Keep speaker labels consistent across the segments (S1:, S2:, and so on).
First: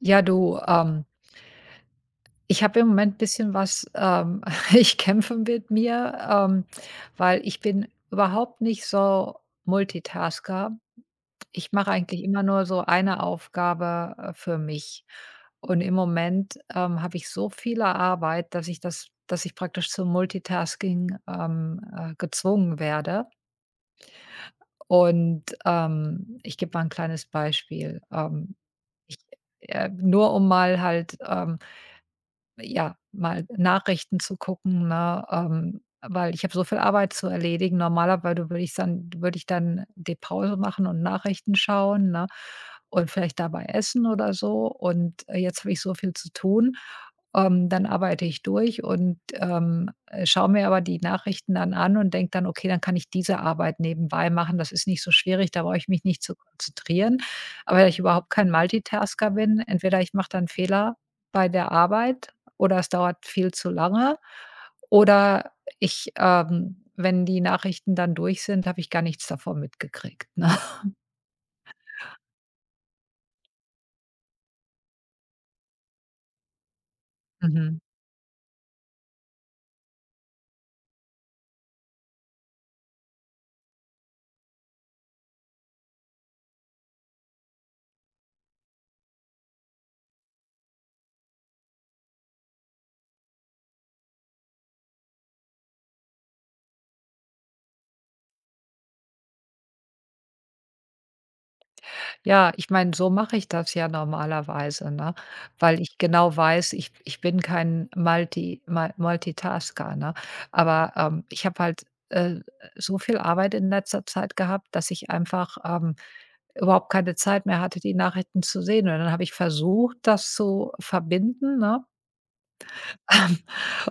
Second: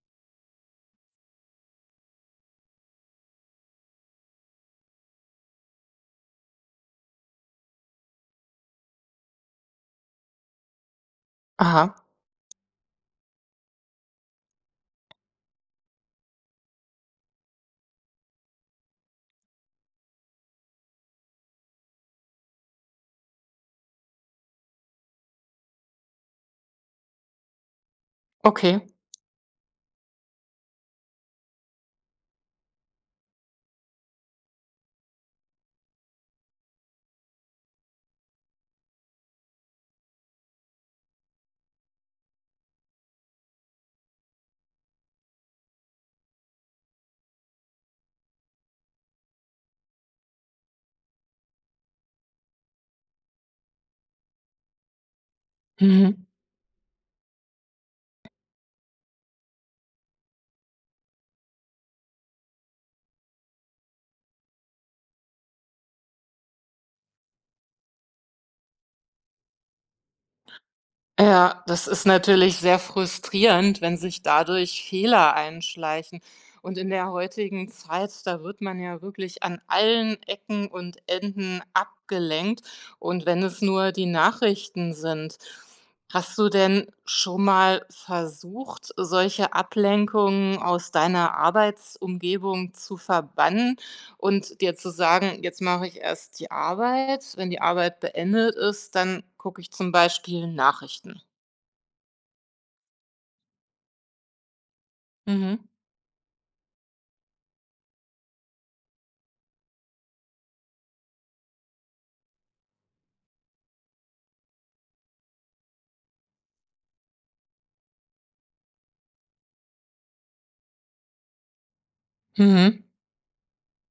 S1: Ja, du, ich habe im Moment ein bisschen was, ich kämpfe mit mir, weil ich bin überhaupt nicht so Multitasker. Ich mache
S2: Aha,
S1: eigentlich immer nur so eine Aufgabe, für mich. Und im Moment, habe ich so viel Arbeit, dass ich praktisch zum Multitasking, gezwungen werde. Und, ich gebe mal ein kleines Beispiel.
S2: okay.
S1: Ich, Nur um mal halt, ja, mal Nachrichten zu gucken, ne? Weil ich habe so viel Arbeit zu erledigen. Normalerweise würde ich dann die Pause machen und Nachrichten schauen, ne? Und vielleicht dabei essen oder so. Und, jetzt habe ich so viel zu tun. Dann arbeite ich durch und, schaue mir aber die Nachrichten dann an und denke dann: „Okay, dann kann ich diese Arbeit nebenbei machen. Das ist nicht so schwierig, da brauche ich mich nicht
S2: Mhm.
S1: zu konzentrieren." Aber da ich überhaupt kein Multitasker bin, entweder ich mache dann Fehler bei der Arbeit oder es dauert viel zu lange oder ich wenn die Nachrichten dann durch sind, habe ich gar nichts davon mitgekriegt, ne?
S2: Ja, das ist natürlich sehr frustrierend, wenn sich dadurch Fehler einschleichen. Und in der heutigen
S1: Mhm.
S2: Zeit, da wird man ja wirklich an allen Ecken und Enden abgelenkt. Und wenn es nur die Nachrichten sind, hast du denn schon mal versucht, solche Ablenkungen aus deiner Arbeitsumgebung zu verbannen? Und dir zu sagen: „Jetzt mache ich erst die Arbeit.“ Wenn die Arbeit beendet ist, dann gucke ich zum Beispiel Nachrichten.
S1: Ja, ich meine, so mache ich das ja normalerweise, ne?
S2: Mhm.
S1: Weil ich genau weiß, ich bin kein Multitasker, ne? Aber, ich habe halt, so viel Arbeit in letzter Zeit gehabt, dass ich einfach, überhaupt keine Zeit mehr hatte, die Nachrichten zu sehen. Und dann habe ich versucht, das zu verbinden, ne?
S2: Mhm.
S1: Ähm,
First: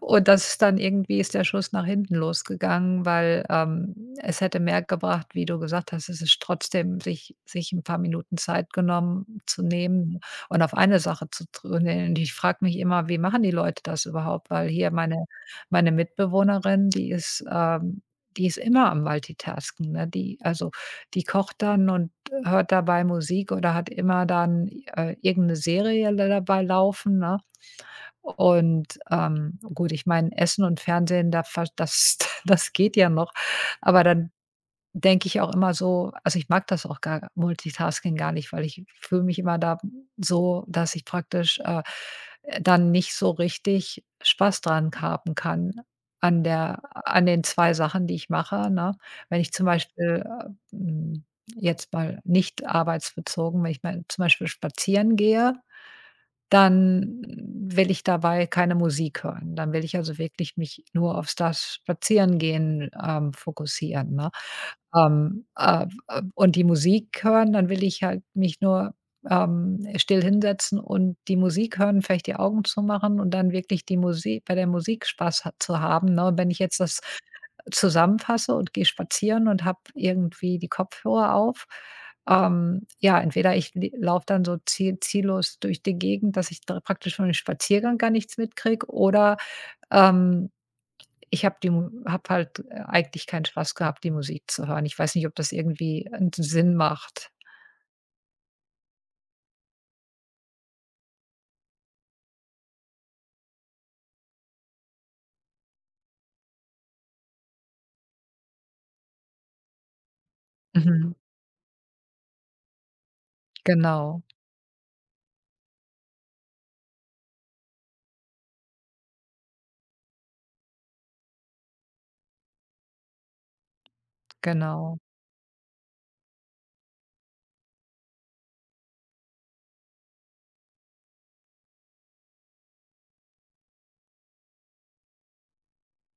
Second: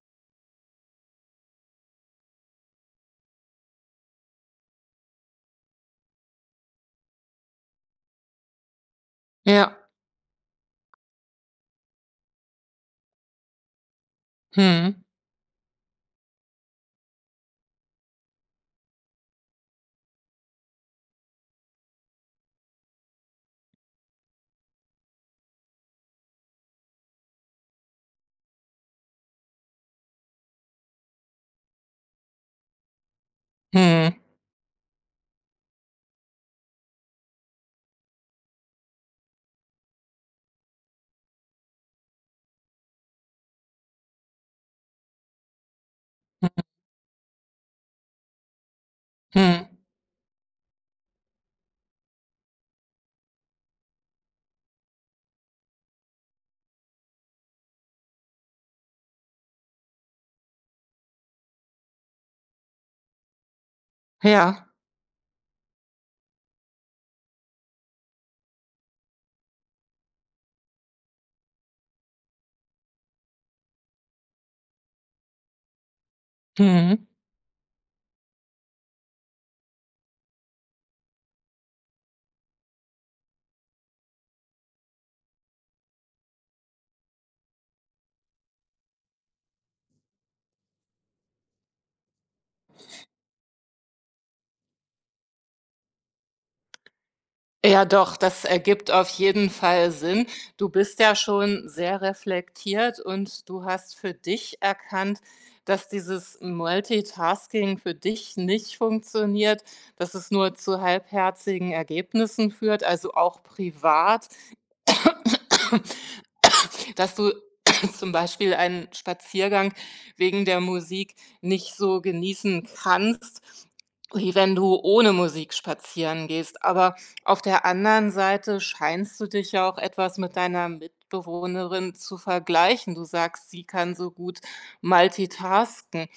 S1: Und das ist dann irgendwie ist der Schuss nach hinten losgegangen, weil, es hätte mehr gebracht, wie du gesagt hast. Es ist trotzdem sich ein paar Minuten Zeit genommen zu
S2: Ja.
S1: nehmen und auf eine Sache zu tr und ich frage mich immer, wie machen die Leute das überhaupt? Weil hier
S2: Mhm.
S1: meine Mitbewohnerin, die ist immer am Multitasken, ne? Die kocht dann und hört dabei Musik oder hat immer dann, irgend 'ne Serie dabei laufen, ne? Und, gut, ich meine, Essen und Fernsehen, da ver das das geht ja noch. Aber
S2: Mhm.
S1: dann denke ich auch immer also, ich mag das auch gar Multitasking gar nicht, weil ich fühle mich immer da so, dass ich praktisch, dann nicht so richtig Spaß dran haben kann an der an den 2 Sachen, die ich mache, ne? Wenn ich zum
S2: Mhm.
S1: Beispiel, hm, jetzt mal nicht arbeitsbezogen, wenn ich mal zum Beispiel spazieren gehe, dann will ich dabei keine Musik hören. Dann will ich also wirklich mich nur auf das Spazierengehen, fokussieren, ne?
S2: Ja.
S1: Und die Musik hören, dann will ich halt mich nur, still hinsetzen und die Musik hören, vielleicht die Augen zu machen und dann wirklich die Musik bei der Musik Spaß ha zu haben, ne? Und wenn ich jetzt das
S2: Mhm.
S1: zusammenfasse und gehe spazieren und habe irgendwie die Kopfhörer auf, ja, entweder ich laufe dann so ziellos durch die Gegend, dass ich da praktisch von dem Spaziergang gar nichts mitkriege oder, ähm, ich habe die Mu habe halt eigentlich keinen Spaß gehabt, die Musik zu hören. Ich weiß nicht, ob das irgendwie 'n Sinn macht.
S2: Ja, doch, das ergibt auf jeden Fall Sinn. Du bist ja schon sehr reflektiert und du hast für dich erkannt, dass dieses Multitasking für dich nicht funktioniert, dass es nur zu
S1: Mhm.
S2: halbherzigen Ergebnissen führt, also auch
S1: Genau,
S2: privat, dass du zum Beispiel einen Spaziergang wegen der Musik nicht so genießen kannst, wie wenn du
S1: genau.
S2: ohne Musik spazieren gehst. Aber auf der anderen Seite scheinst du dich ja auch etwas mit deiner Mitbewohnerin zu vergleichen. Du sagst, sie kann so gut multitasken.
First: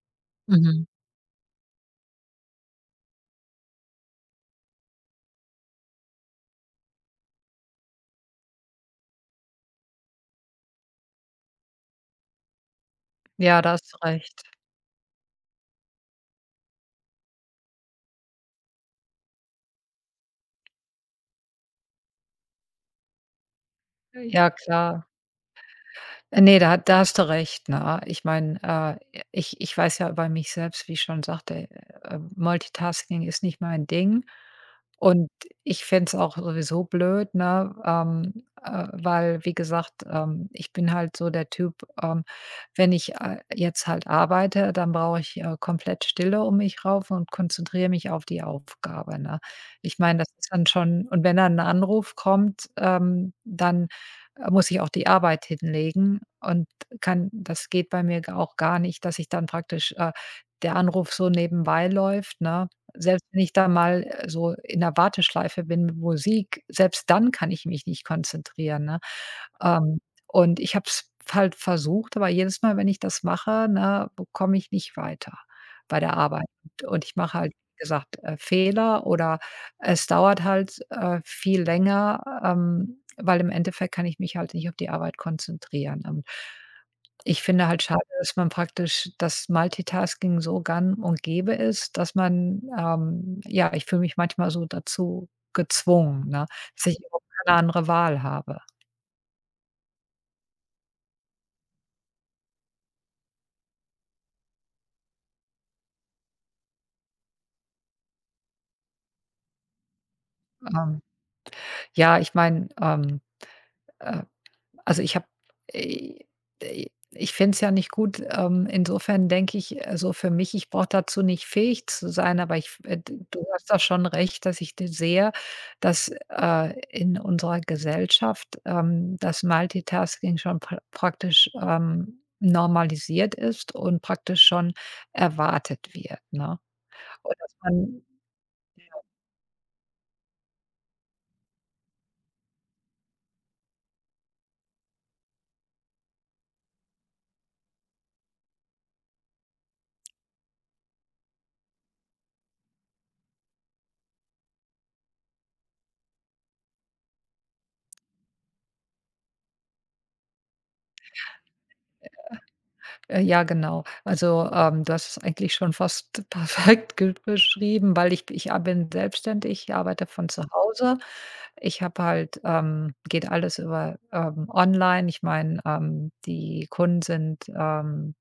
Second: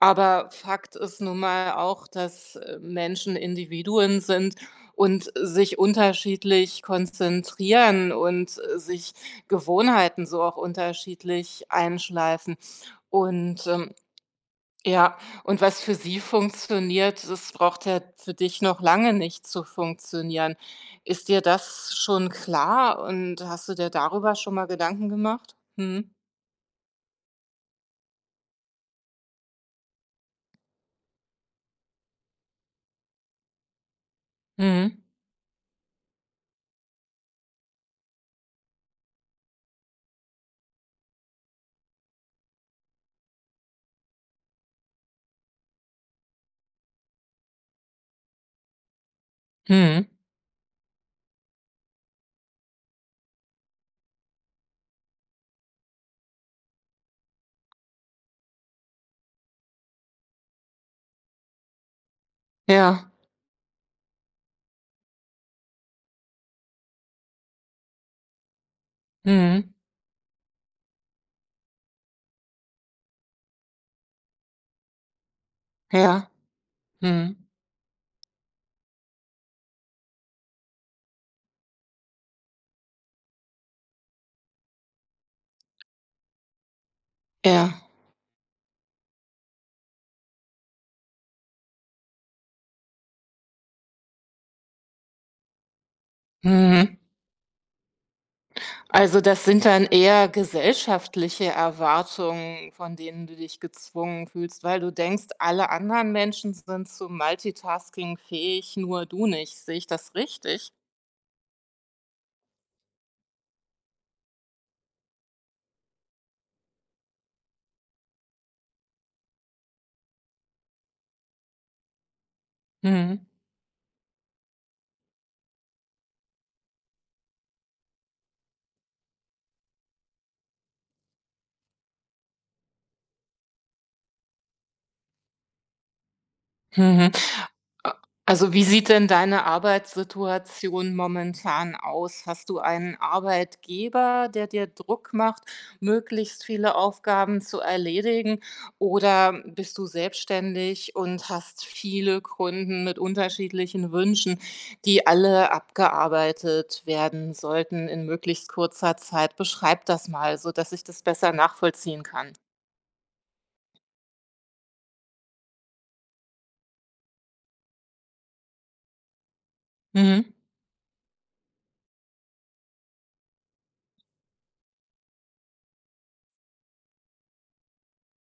S2: Aber
S1: Mhm.
S2: Fakt ist nun mal auch, dass Menschen Individuen sind und sich unterschiedlich konzentrieren und, sich Gewohnheiten so auch unterschiedlich einschleifen.
S1: Ja,
S2: Und,
S1: da hast du recht.
S2: ja, und was für sie funktioniert, das braucht ja für dich noch lange nicht zu funktionieren. Ist dir das schon klar und hast du dir darüber
S1: Ja,
S2: schon mal
S1: klar.
S2: Gedanken gemacht? Mhm.
S1: Ne, da hast du recht, ne? Ich meine, ich weiß ja bei mich selbst, wie ich schon sagte, Multitasking ist nicht mein Ding
S2: Mhm.
S1: und ich fände es auch sowieso blöd, ne, weil, wie gesagt, ich bin halt so der Typ, ähm, wenn ich, jetzt halt arbeite, dann brauche ich, komplett Stille um mich rauf und konzentriere mich auf die Aufgabe, ne? Ich
S2: Mhm.
S1: meine, das ist dann schon und wenn dann ein Anruf kommt, dann muss ich auch die Arbeit hinlegen und kann das geht bei mir g auch gar nicht, dass ich dann praktisch der Anruf so nebenbei läuft, ne?
S2: Ja.
S1: Selbst wenn ich da mal, so in der Warteschleife bin mit Musik, selbst dann kann ich mich nicht konzentrieren, ne?
S2: Mhm.
S1: Ähm, und ich habe es halt versucht, aber jedes Mal, wenn ich das mache, ne, komme ich nicht weiter bei der
S2: Ja.
S1: Arbeit. Und ich
S2: Mhm.
S1: mache halt, wie gesagt, Fehler oder es dauert halt, viel länger, weil im Endeffekt kann ich mich halt nicht auf die Arbeit konzentrieren. Und ich finde
S2: Ja.
S1: halt schade, dass man praktisch das Multitasking so gang und gäbe ist, dass man ja, ich fühle mich manchmal so dazu gezwungen, ne, dass
S2: Mhm.
S1: ich überhaupt keine andere Wahl habe.
S2: Also, das sind dann eher gesellschaftliche Erwartungen, von denen du dich gezwungen fühlst, weil du denkst, alle anderen Menschen sind zu Multitasking fähig, nur du nicht. Sehe ich das richtig?
S1: Ähm Ja, ich meine, äh, also äh, äh, ich finde es ja nicht gut. Insofern denke ich, so für mich, ich brauche dazu nicht fähig zu sein, aber
S2: Mhm.
S1: du hast da schon recht, dass ich sehe, dass in unserer Gesellschaft das Multitasking schon praktisch normalisiert ist und praktisch schon erwartet wird. Ne?
S2: Mhm.
S1: Und dass
S2: A,
S1: man.
S2: also, wie sieht denn deine Arbeitssituation momentan aus? Hast du einen Arbeitgeber, der dir Druck macht, möglichst viele Aufgaben zu erledigen? Oder bist du selbstständig und hast viele Kunden mit unterschiedlichen Wünschen, die alle abgearbeitet werden sollten in möglichst kurzer Zeit? Beschreib das mal, sodass ich das besser nachvollziehen kann.
S1: Ja, genau. Also, du hast es eigentlich schon fast perfekt ge beschrieben, weil ich ich a bin selbstständig, ich arbeite von
S2: Mhm.
S1: zu Hause. Ich habe halt geht alles über, online. Ich meine, die Kunden sind,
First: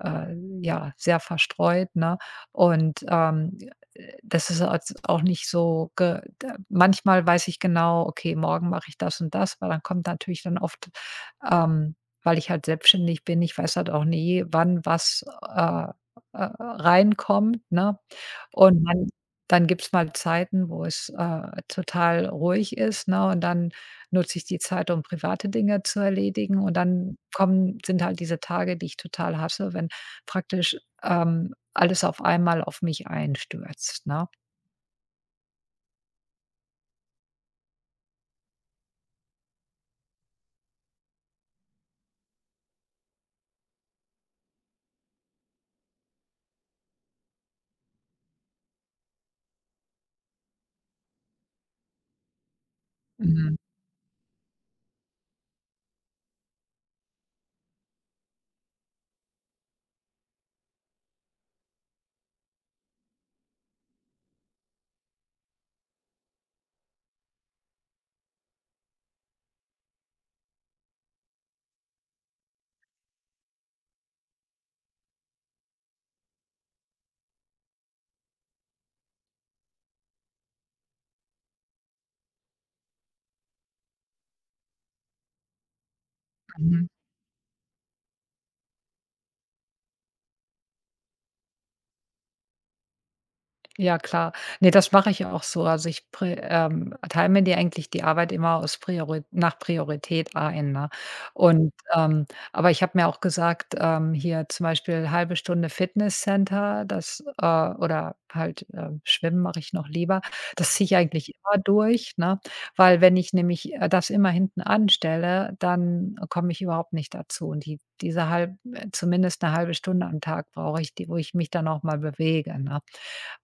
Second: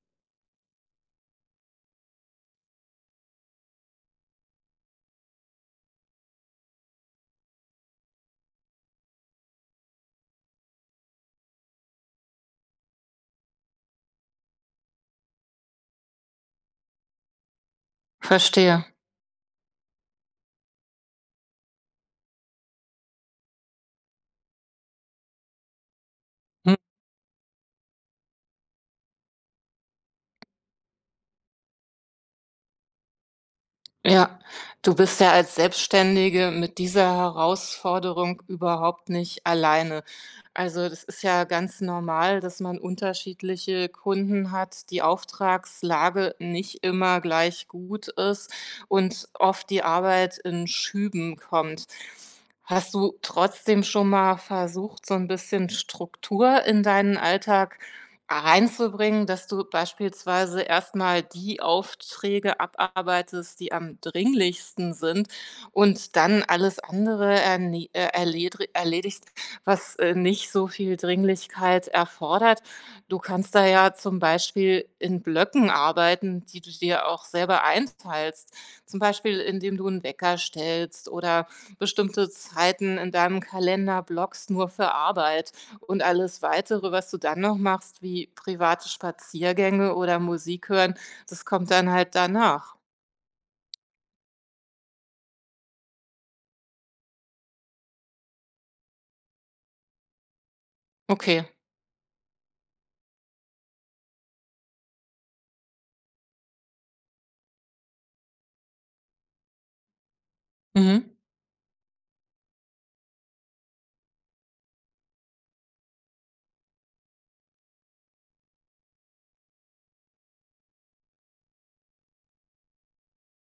S1: äh, ja, sehr verstreut, ne? Und, das ist als auch nicht so ge da manchmal weiß ich genau, okay, morgen mache ich das und das, weil dann kommt natürlich dann oft, ähm weil ich halt selbstständig bin, ich weiß halt auch nie, wann was, reinkommt, ne?
S2: Verstehe.
S1: Und dann gibt's mal Zeiten, wo es, total ruhig ist, ne? Und dann nutze ich die Zeit, um private Dinge zu erledigen und dann kommen sind halt diese Tage, die ich total hasse, wenn praktisch, alles auf einmal auf mich einstürzt, ne?
S2: Ja, du bist ja als Selbstständige mit dieser Herausforderung überhaupt nicht alleine. Also, das ist ja ganz normal, dass man unterschiedliche Kunden hat, die Auftragslage nicht immer gleich gut ist und oft die Arbeit in Schüben kommt. Hast du
S1: Mhm,
S2: trotzdem schon mal versucht, so ein bisschen Struktur in deinen Alltag reinzubringen, dass du beispielsweise erst mal die Aufträge abarbeitest, die am dringlichsten sind und dann alles andere erne erledri erledigst, was, nicht so viel Dringlichkeit erfordert. Du kannst da ja zum Beispiel in Blöcken arbeiten, die du dir auch selber einteilst. Zum Beispiel, indem du einen Wecker stellst oder bestimmte Zeiten in deinem Kalender blockst nur für Arbeit. Und alles
S1: mhm.
S2: Weitere, was du dann noch machst, wie private Spaziergänge oder Musik hören, das kommt dann halt danach.
S1: Ja, klar. Ne, das mache ich auch so. Also, ich pri teile mir die eigentlich die Arbeit immer aus Priori nach Priorität ein, ne?
S2: Okay.
S1: Und, aber ich habe mir auch gesagt, hier zum Beispiel halbe Stunde Fitnesscenter, oder halt, Schwimmen mache ich noch lieber. Das ziehe ich
S2: Mhm.
S1: eigentlich immer durch, ne? Weil wenn ich nämlich, das immer hinten anstelle, dann komme ich überhaupt nicht dazu. Und die diese halb zumindest eine halbe Stunde am Tag brauche ich, die wo ich mich dann auch mal bewege, ne?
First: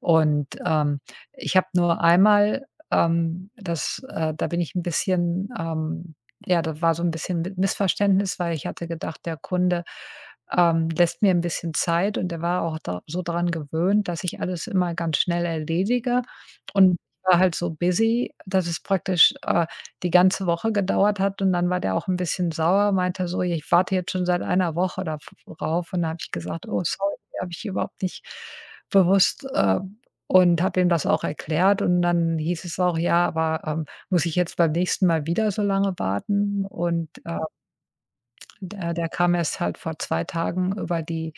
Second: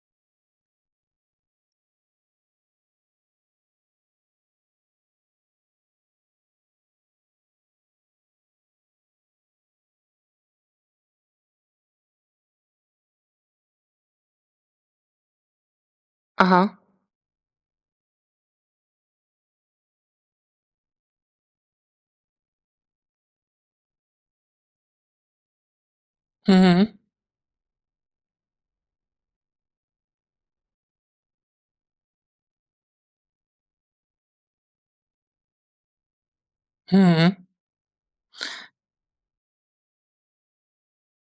S1: Und, ich habe nur einmal, das da bin ich ein bisschen, ja, da war so ein bisschen Mi Missverständnis, weil ich hatte gedacht, der Kunde, lässt mir ein bisschen Zeit und er war auch da so dran gewöhnt, dass ich alles immer ganz schnell erledige
S2: Aha.
S1: und war halt so busy, dass es praktisch, die ganze Woche gedauert hat und dann war der auch ein bisschen sauer, meinte so: „Ich warte jetzt schon seit einer Woche darauf." Und da habe ich gesagt: „Oh,
S2: Mhm.
S1: sorry, habe ich überhaupt nicht bewusst“ und habe ihm das auch erklärt und dann hieß es auch: „Ja, aber, muss ich jetzt beim nächsten Mal wieder so lange warten?" Und,
S2: Mhm.
S1: der kam erst halt vor 2 Tagen über die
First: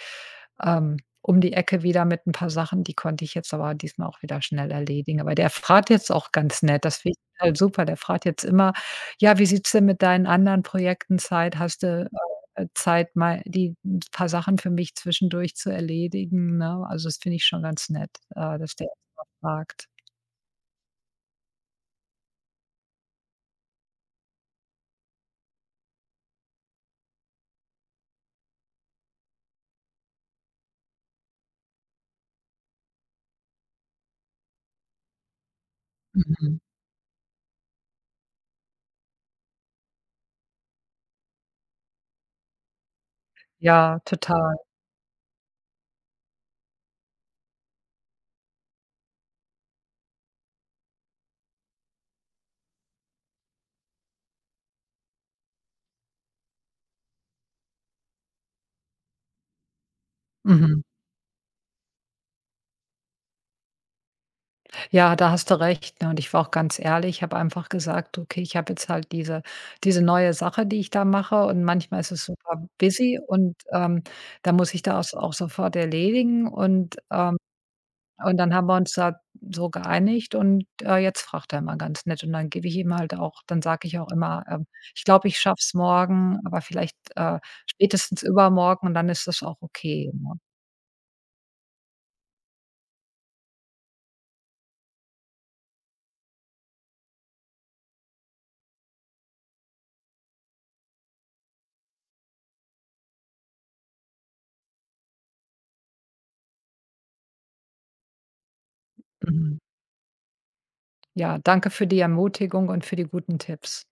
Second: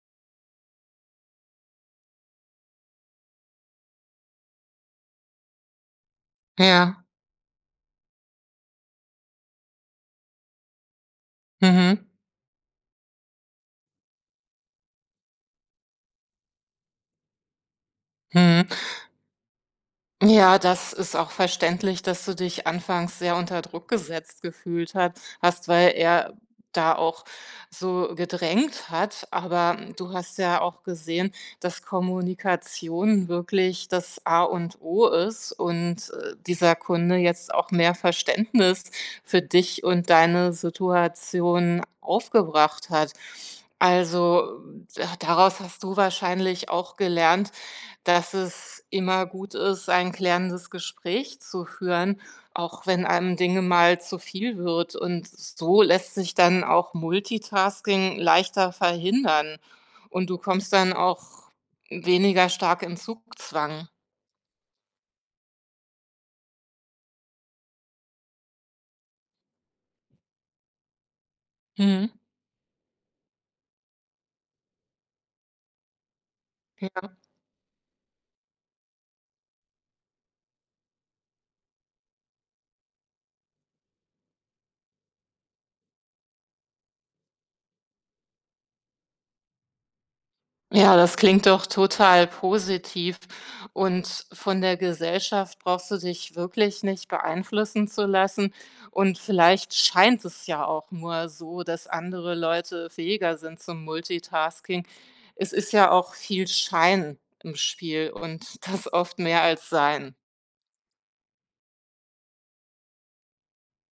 S1: um die Ecke wieder mit ein paar Sachen, die konnte ich jetzt aber diesmal auch wieder schnell erledigen. Aber der fragt jetzt auch ganz nett, das
S2: Ja.
S1: finde ich halt super. Der fragt jetzt immer: „Ja, wie sieht's denn mit deinen anderen Projekten Zeit? Hast
S2: Mhm.
S1: du, Zeit, mal die 'n paar Sachen für mich zwischendurch zu erledigen", ne? Also, das finde ich schon ganz nett,
S2: Mhm.
S1: dass der fragt.
S2: Ja, das ist auch verständlich, dass du dich anfangs sehr unter Druck gesetzt gefühlt hat hast, weil er da auch so gedrängt hat. Aber du hast ja auch gesehen, dass Kommunikation wirklich das A und O ist und
S1: Mhm.
S2: dieser Kunde jetzt auch mehr Verständnis für dich und deine Situation aufgebracht hat.
S1: Ja, total.
S2: Also daraus hast du wahrscheinlich auch gelernt, dass es immer gut ist, ein klärendes Gespräch zu führen, auch wenn einem Dinge mal zu viel wird. Und so lässt sich dann auch Multitasking leichter verhindern. Und du kommst
S1: Mhm.
S2: dann auch weniger stark in Zugzwang.
S1: Ja, da hast du recht, ne? Und ich war auch ganz ehrlich, habe einfach gesagt: „Okay, ich habe jetzt halt diese neue Sache, die ich da mache und manchmal
S2: Mhm.
S1: ist es super busy und, da muss ich das auch sofort erledigen."
S2: Ja.
S1: Und dann haben wir uns da so geeinigt und, jetzt fragt er immer ganz nett und dann sage ich auch immer: „Ich glaube, ich schaff's morgen, aber vielleicht, spätestens übermorgen und dann ist das auch okay", ne?
S2: Ja, das klingt doch total positiv. Und von der Gesellschaft brauchst du dich wirklich nicht beeinflussen zu lassen. Und vielleicht scheint es ja auch nur so, dass andere Leute fähiger sind zum Multitasking. Es ist ja auch viel Schein im Spiel und das oft mehr
S1: Mhm.
S2: als Sein.
S1: Ja, danke für die Ermutigung und für die guten Tipps.